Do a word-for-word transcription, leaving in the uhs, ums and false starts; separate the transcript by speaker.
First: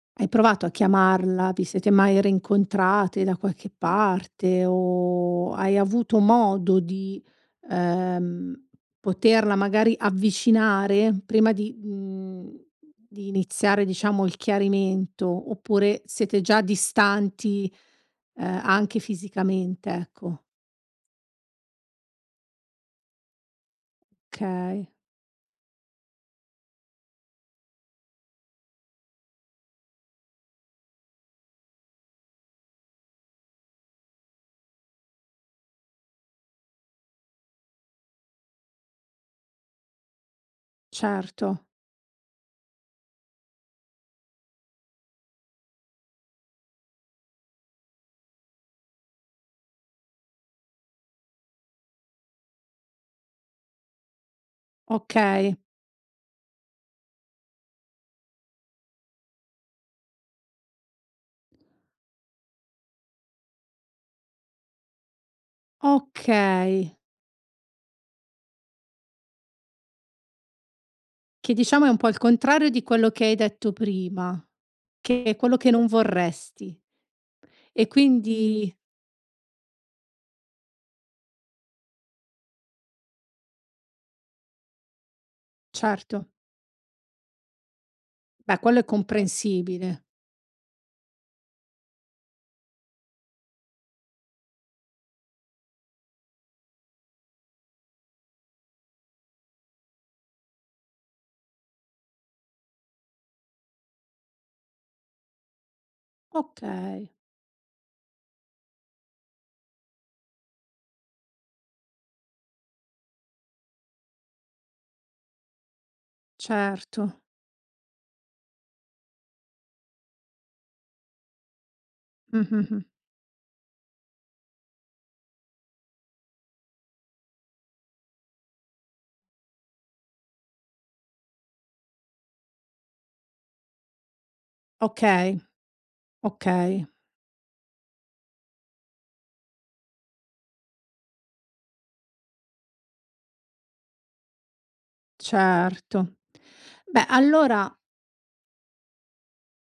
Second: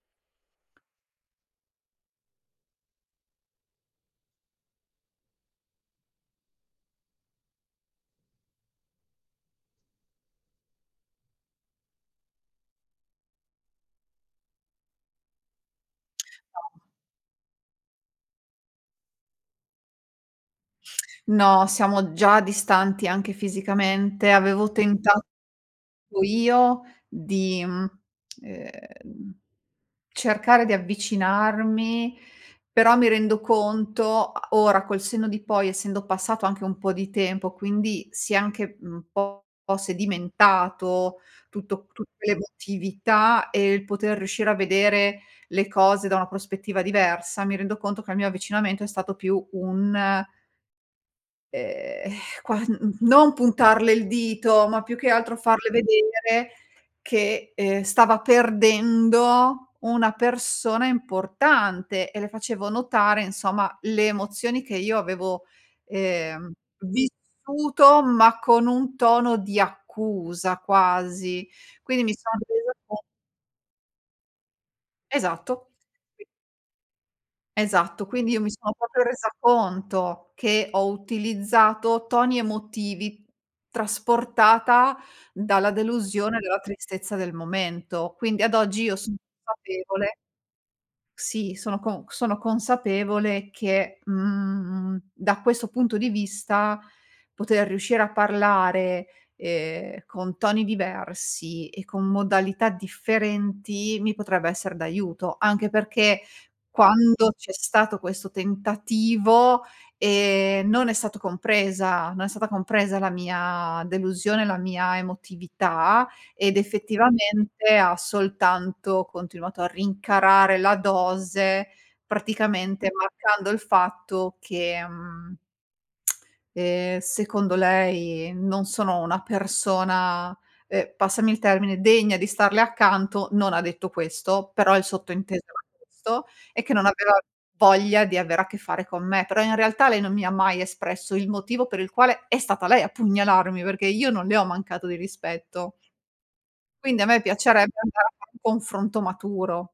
Speaker 1: Hai provato a chiamarla? Vi siete mai reincontrate da qualche parte o hai avuto modo di, ehm, poterla magari avvicinare prima di, mhmm, di iniziare diciamo il chiarimento oppure siete già
Speaker 2: [unintelligible]
Speaker 1: distanti, uhm, anche fisicamente, ecco?
Speaker 2: No, siamo già distanti anche fisicamente. Avevo
Speaker 1: kay.
Speaker 2: tentato io di, mhmm, ehm, cercare di avvicinarmi, però mi rendo conto a ora col senno di poi, essendo passato anche un po' di tempo, quindi si è anche un po' sedimentato
Speaker 1: Certo.
Speaker 2: tutto tutte l'emotività e il poter riuscire a vedere le cose da una prospettiva diversa, mi rendo conto che il mio avvicinamento è stato più un ehm, qua mhmm, mhmm, non puntarle il dito, ma più che altro
Speaker 1: Okay.
Speaker 2: farle vedere che, ehm, stava perdendo una persona importante e le facevo notare insomma le emozioni che io avevo, ehm,
Speaker 1: Okay.
Speaker 2: vissuto, ma con un tono di accusa quasi.
Speaker 1: Che diciamo è un
Speaker 2: Quindi
Speaker 1: po'
Speaker 2: mi
Speaker 1: il
Speaker 2: sono
Speaker 1: contrario
Speaker 2: resa
Speaker 1: di
Speaker 2: con
Speaker 1: quello che hai detto prima, che è quello
Speaker 2: Esatto.
Speaker 1: che non
Speaker 2: I
Speaker 1: vorresti. E
Speaker 2: Esatto. Quindi io mi
Speaker 1: quindi
Speaker 2: sono popo resa conto, che ho utilizzato toni emotivi, trasportata dalla
Speaker 1: Certo.
Speaker 2: delusione e dalla tristezza del momento. Quindi ad
Speaker 1: Ma quello
Speaker 2: oggi
Speaker 1: è
Speaker 2: io son
Speaker 1: comprensibile.
Speaker 2: consapevole Sì, sono con sono consapevole che, mhmm, da questo punto di vista poter riuscire a parlare, ehm, con toni diversi e con modalità differenti, mi potrebbe esser d'aiuto. Anche perché
Speaker 1: Okay.
Speaker 2: quando c'è stato questo tentativo, ehm, non è stato compresa non è stata compresa la mia delusione, la mia emotività ed
Speaker 1: Certo.
Speaker 2: effettivamente ha soltanto continuato a rincarare la dose
Speaker 1: Mh-mh-mh.
Speaker 2: praticamente marcando il fatto che, mhmm ehm, secondo lei non sono una persona, ehm, passami il termine, degna di starle accanto. Non ha detto questo, però il
Speaker 1: Okay.
Speaker 2: sottinteso era questo e che non
Speaker 1: Okay.
Speaker 2: aveva voglia di avere a che fare con me. Però in realtà lei non mi ha mai espresso il motivo per il quale è stata lei a pugnalarmi perché io non le ho mancato di rispetto.
Speaker 1: Certo.
Speaker 2: Quindi
Speaker 1: Beh,
Speaker 2: a me
Speaker 1: allora
Speaker 2: piacerebbe andare a fare un confronto maturo.